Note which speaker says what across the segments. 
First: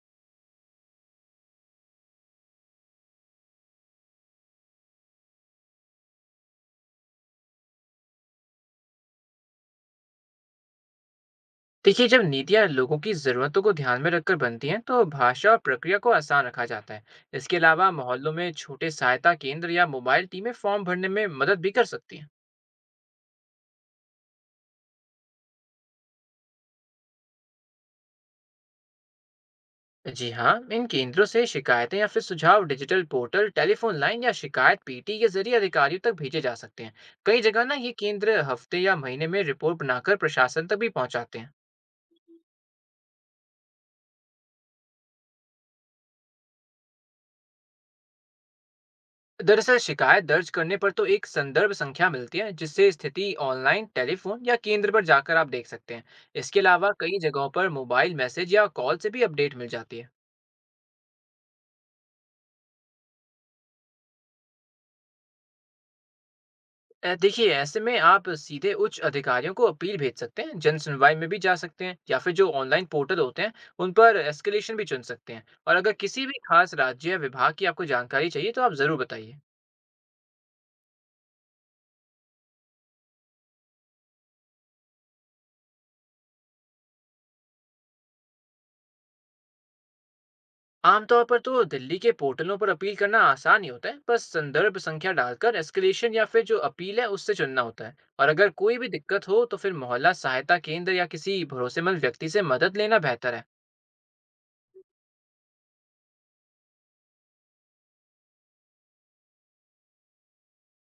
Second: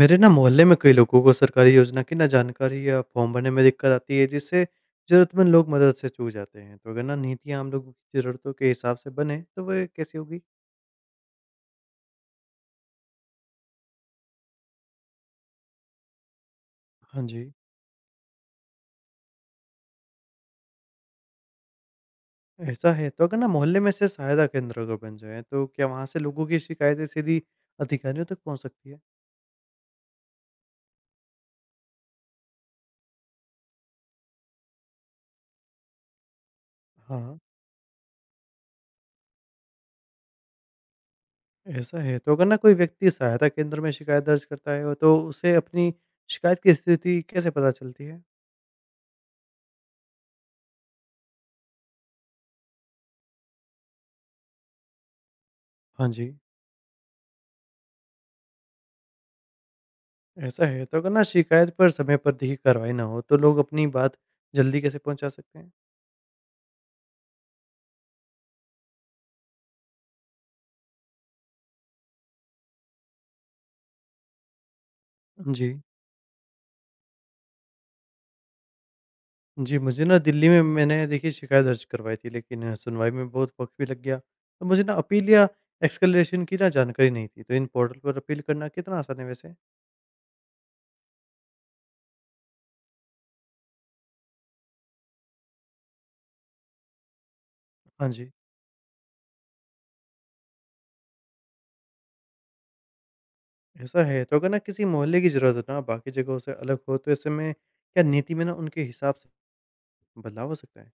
Speaker 1: मेरे ना मोहल्ले में कई लोगों को सरकारी योजना की ना जानकारी या फॉर्म भरने में दिक्कत आती है जिससे जरूरतमंद लोग मदद से चूक जाते हैं। तो अगर ना नीतियाँ आम लोगों की जरूरतों के हिसाब से बने तो वह कैसी होगी।
Speaker 2: देखिए, जब नीतियाँ लोगों की ज़रूरतों को ध्यान में रखकर बनती हैं तो भाषा और प्रक्रिया को आसान रखा जाता है।
Speaker 1: हाँ जी।
Speaker 2: इसके अलावा मोहल्लों में छोटे सहायता केंद्र या मोबाइल टीमें फॉर्म भरने में मदद भी कर सकती हैं।
Speaker 1: ऐसा है, तो अगर ना मोहल्ले में से सहायता केंद्र अगर बन जाए तो क्या वहाँ से लोगों की शिकायतें सीधी अधिकारियों तक पहुँच सकती है।
Speaker 2: जी हाँ, इन केंद्रों से शिकायतें या फिर सुझाव डिजिटल पोर्टल, टेलीफोन लाइन या शिकायत पीटी के जरिए अधिकारियों तक भेजे जा सकते हैं।
Speaker 1: हाँ।
Speaker 2: कई जगह ना ये केंद्र हफ्ते या महीने में रिपोर्ट बनाकर प्रशासन तक भी पहुंचाते हैं।
Speaker 1: ऐसा है, तो अगर ना कोई व्यक्ति सहायता केंद्र में शिकायत दर्ज करता है तो उसे अपनी शिकायत की स्थिति कैसे पता चलती है।
Speaker 2: दरअसल शिकायत दर्ज करने पर तो एक संदर्भ संख्या मिलती है, जिससे स्थिति ऑनलाइन, टेलीफोन या केंद्र पर जाकर आप देख सकते हैं।
Speaker 1: हाँ जी।
Speaker 2: इसके अलावा कई जगहों पर मोबाइल मैसेज या कॉल से भी अपडेट मिल जाती है।
Speaker 1: ऐसा है, तो अगर ना शिकायत पर समय पर देखिए कार्रवाई ना हो, तो लोग अपनी बात जल्दी कैसे पहुँचा सकते हैं?
Speaker 2: देखिए, ऐसे में आप सीधे उच्च अधिकारियों को अपील भेज सकते हैं, जन सुनवाई में भी जा सकते हैं या फिर जो ऑनलाइन पोर्टल होते हैं उन पर एस्केलेशन भी चुन सकते हैं। और
Speaker 1: जी।
Speaker 2: अगर किसी भी खास राज्य या विभाग की आपको जानकारी चाहिए तो आप ज़रूर बताइए।
Speaker 1: जी, मुझे ना दिल्ली में मैंने देखिए शिकायत दर्ज करवाई थी, लेकिन सुनवाई में बहुत वक़्त भी लग गया। तो मुझे ना अपील या एस्केलेशन की ना जानकारी नहीं थी, तो इन पोर्टल पर अपील करना कितना आसान है वैसे?
Speaker 2: आमतौर पर तो दिल्ली के पोर्टलों पर अपील करना आसान ही होता है। बस संदर्भ संख्या डालकर एस्केलेशन या फिर जो अपील है उससे चुनना होता है।
Speaker 1: हाँ
Speaker 2: और
Speaker 1: जी।
Speaker 2: अगर कोई भी दिक्कत हो तो फिर मोहल्ला सहायता केंद्र या किसी भरोसेमंद व्यक्ति से मदद लेना बेहतर है।
Speaker 1: ऐसा है, तो अगर ना किसी मोहल्ले की ज़रूरत हो ना बाकी जगहों से अलग हो, तो ऐसे में क्या नीति में ना उनके हिसाब से बदलाव हो सकता है?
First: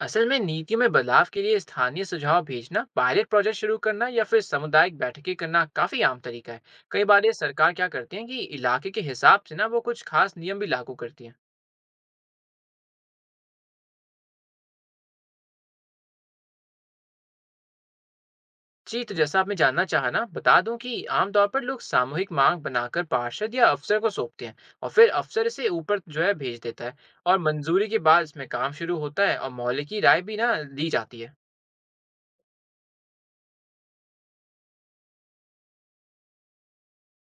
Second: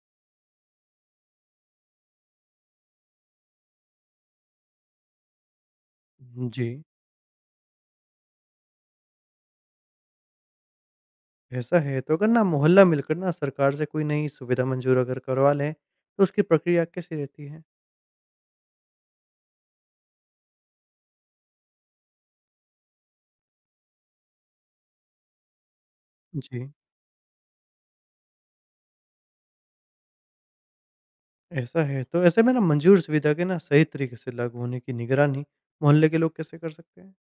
Speaker 2: असल में नीतियों में बदलाव के लिए स्थानीय सुझाव भेजना, पायलट प्रोजेक्ट शुरू करना या फिर सामुदायिक बैठकें करना काफी आम तरीका है।
Speaker 1: जी।
Speaker 2: कई बार ये सरकार क्या करती है कि इलाके के हिसाब से ना वो कुछ खास नियम भी लागू करती है।
Speaker 1: ऐसा है, तो अगर ना मोहल्ला मिलकर ना सरकार से कोई नई सुविधा मंजूर अगर करवा लें, तो उसकी प्रक्रिया कैसी रहती है?
Speaker 2: जी, तो जैसा आपने जानना चाहा ना, बता दूँ कि आमतौर पर लोग सामूहिक मांग बनाकर पार्षद या अफसर को सौंपते हैं और फिर अफसर इसे ऊपर जो है भेज
Speaker 1: जी।
Speaker 2: देता है। और मंजूरी के बाद इसमें काम शुरू होता है और मोहल्ले की राय भी ना ली जाती है।
Speaker 1: ऐसा है, तो ऐसे में ना मंजूर सुविधा के ना सही तरीके से लागू होने की निगरानी मोहल्ले के लोग कैसे कर सकते हैं?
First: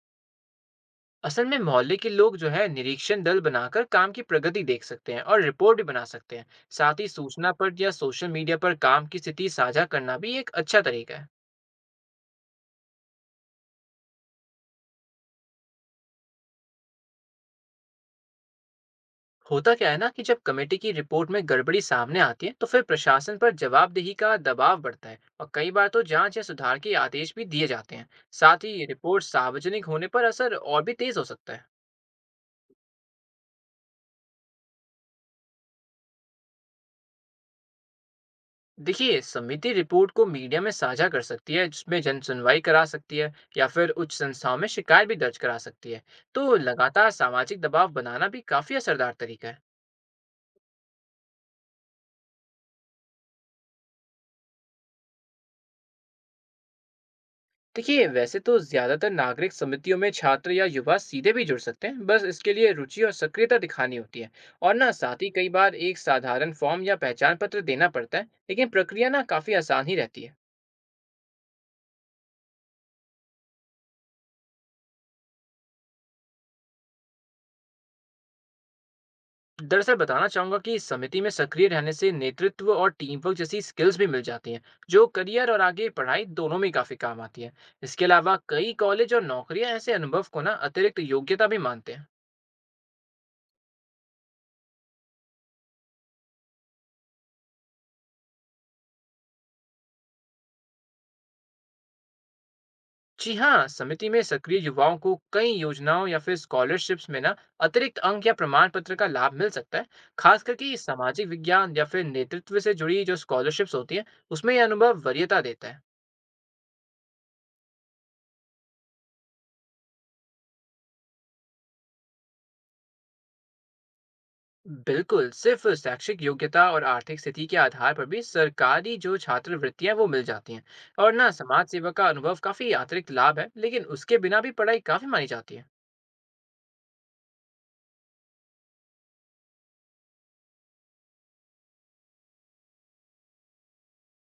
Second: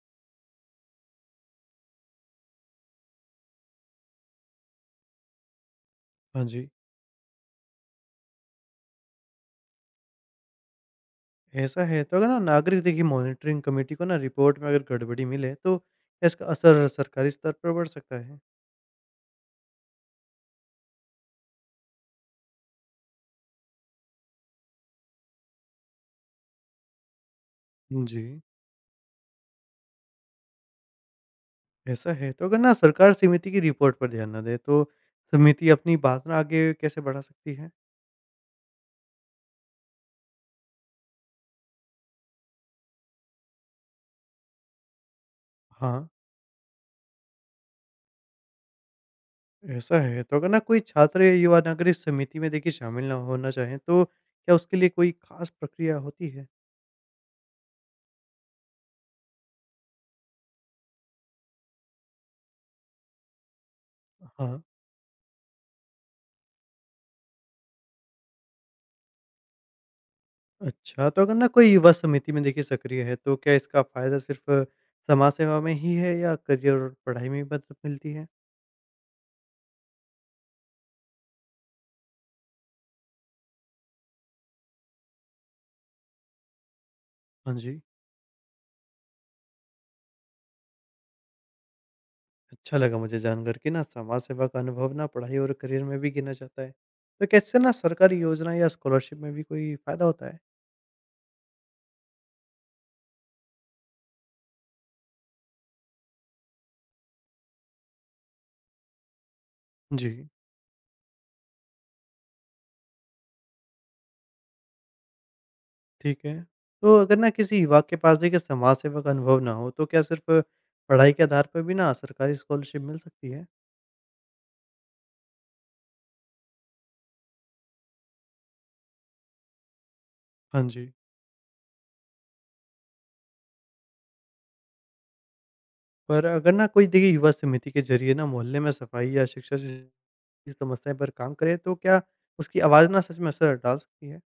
Speaker 2: असल में मोहल्ले के लोग जो है निरीक्षण दल बनाकर काम की प्रगति देख सकते हैं और रिपोर्ट भी बना सकते
Speaker 1: हाँ
Speaker 2: हैं।
Speaker 1: जी।
Speaker 2: साथ ही सूचना पर या सोशल मीडिया पर काम की स्थिति साझा करना भी एक अच्छा तरीका है।
Speaker 1: ऐसा है, तो अगर ना नागरिक देखिए मॉनिटरिंग कमेटी को ना रिपोर्ट में अगर गड़बड़ी मिले, तो क्या इसका असर सरकारी स्तर पर बढ़ सकता है।
Speaker 2: होता क्या है ना कि जब कमेटी की रिपोर्ट में गड़बड़ी सामने आती है तो फिर प्रशासन पर जवाबदेही का दबाव बढ़ता है और कई बार तो जांच या सुधार के आदेश भी दिए जाते हैं।
Speaker 1: जी।
Speaker 2: साथ ही रिपोर्ट सार्वजनिक होने पर असर और भी तेज हो सकता है।
Speaker 1: ऐसा है, तो अगर ना सरकार समिति की रिपोर्ट पर ध्यान ना दे, तो समिति अपनी बात ना आगे कैसे बढ़ा सकती है?
Speaker 2: देखिए, समिति रिपोर्ट को मीडिया में साझा कर सकती है, जिसमें जन सुनवाई करा सकती है या फिर उच्च संस्थाओं में शिकायत भी दर्ज करा सकती है।
Speaker 1: हाँ।
Speaker 2: तो लगातार सामाजिक दबाव बनाना भी काफी असरदार तरीका है।
Speaker 1: ऐसा है, तो अगर ना कोई छात्र या युवा नागरिक समिति में देखिए शामिल ना होना चाहें तो क्या उसके लिए कोई खास प्रक्रिया होती है?
Speaker 2: देखिए, वैसे तो ज्यादातर नागरिक समितियों में छात्र या युवा सीधे भी जुड़ सकते हैं, बस इसके लिए रुचि और सक्रियता दिखानी होती है।
Speaker 1: हाँ।
Speaker 2: और ना साथ ही कई बार एक साधारण फॉर्म या पहचान पत्र देना पड़ता है, लेकिन प्रक्रिया ना काफी आसान ही रहती है।
Speaker 1: अच्छा, तो अगर ना कोई युवा समिति में देखिए सक्रिय है तो क्या इसका फ़ायदा सिर्फ़ समाज सेवा में ही है या करियर और पढ़ाई में भी मदद मिलती है?
Speaker 2: दरअसल बताना चाहूंगा कि इस समिति में सक्रिय रहने से नेतृत्व और टीम वर्क जैसी स्किल्स भी मिल जाती हैं, जो करियर और आगे पढ़ाई दोनों में काफी काम आती है।
Speaker 1: हाँ जी।
Speaker 2: इसके अलावा कई कॉलेज और नौकरियां ऐसे अनुभव को ना अतिरिक्त योग्यता भी मानते हैं।
Speaker 1: अच्छा लगा मुझे जानकर कि ना समाज सेवा का अनुभव ना पढ़ाई और करियर में भी गिना जाता है। तो कैसे ना सरकारी योजना या स्कॉलरशिप में भी कोई फ़ायदा होता है?
Speaker 2: जी हाँ, समिति में सक्रिय युवाओं को कई योजनाओं या फिर स्कॉलरशिप्स में ना अतिरिक्त अंक या प्रमाण पत्र का लाभ मिल सकता है।
Speaker 1: जी।
Speaker 2: खास करके सामाजिक विज्ञान या फिर नेतृत्व से जुड़ी जो स्कॉलरशिप्स होती है, उसमें यह अनुभव वरीयता देता है।
Speaker 1: ठीक है। तो अगर ना किसी युवा के पास देखिए समाज सेवा का अनुभव ना हो, तो क्या सिर्फ़ पढ़ाई के आधार पर भी ना सरकारी स्कॉलरशिप मिल सकती है?
Speaker 2: बिल्कुल, सिर्फ शैक्षिक योग्यता और आर्थिक स्थिति के आधार पर भी सरकारी जो छात्रवृत्तियां हैं, वो मिल जाती हैं।
Speaker 1: हाँ जी।
Speaker 2: और ना समाज सेवा का अनुभव काफी अतिरिक्त लाभ है, लेकिन उसके बिना भी पढ़ाई काफी मानी जाती है।
Speaker 1: पर अगर ना कोई देखिए युवा समिति के ज़रिए ना मोहल्ले में सफाई या शिक्षा जैसी समस्याएँ पर काम करे, तो क्या उसकी आवाज़ ना सच में असर डाल सकती है?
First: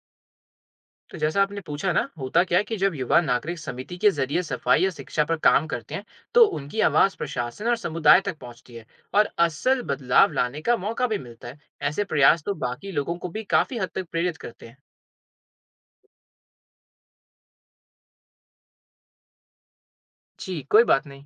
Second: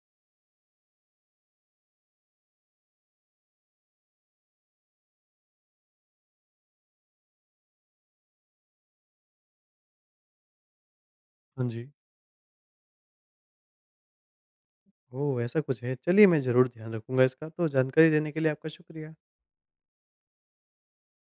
Speaker 2: तो जैसा आपने पूछा ना, होता क्या है कि जब युवा नागरिक समिति के जरिए सफाई या शिक्षा पर काम करते हैं तो उनकी आवाज़ प्रशासन और समुदाय तक पहुंचती है और असल बदलाव लाने का मौका भी मिलता है।
Speaker 1: हाँ जी।
Speaker 2: ऐसे प्रयास तो बाकी लोगों को भी काफी हद तक प्रेरित करते हैं।
Speaker 1: ओह! ऐसा कुछ है। चलिए मैं ज़रूर ध्यान रखूँगा इसका। तो जानकारी देने के लिए आपका शुक्रिया।
Speaker 2: जी कोई बात नहीं।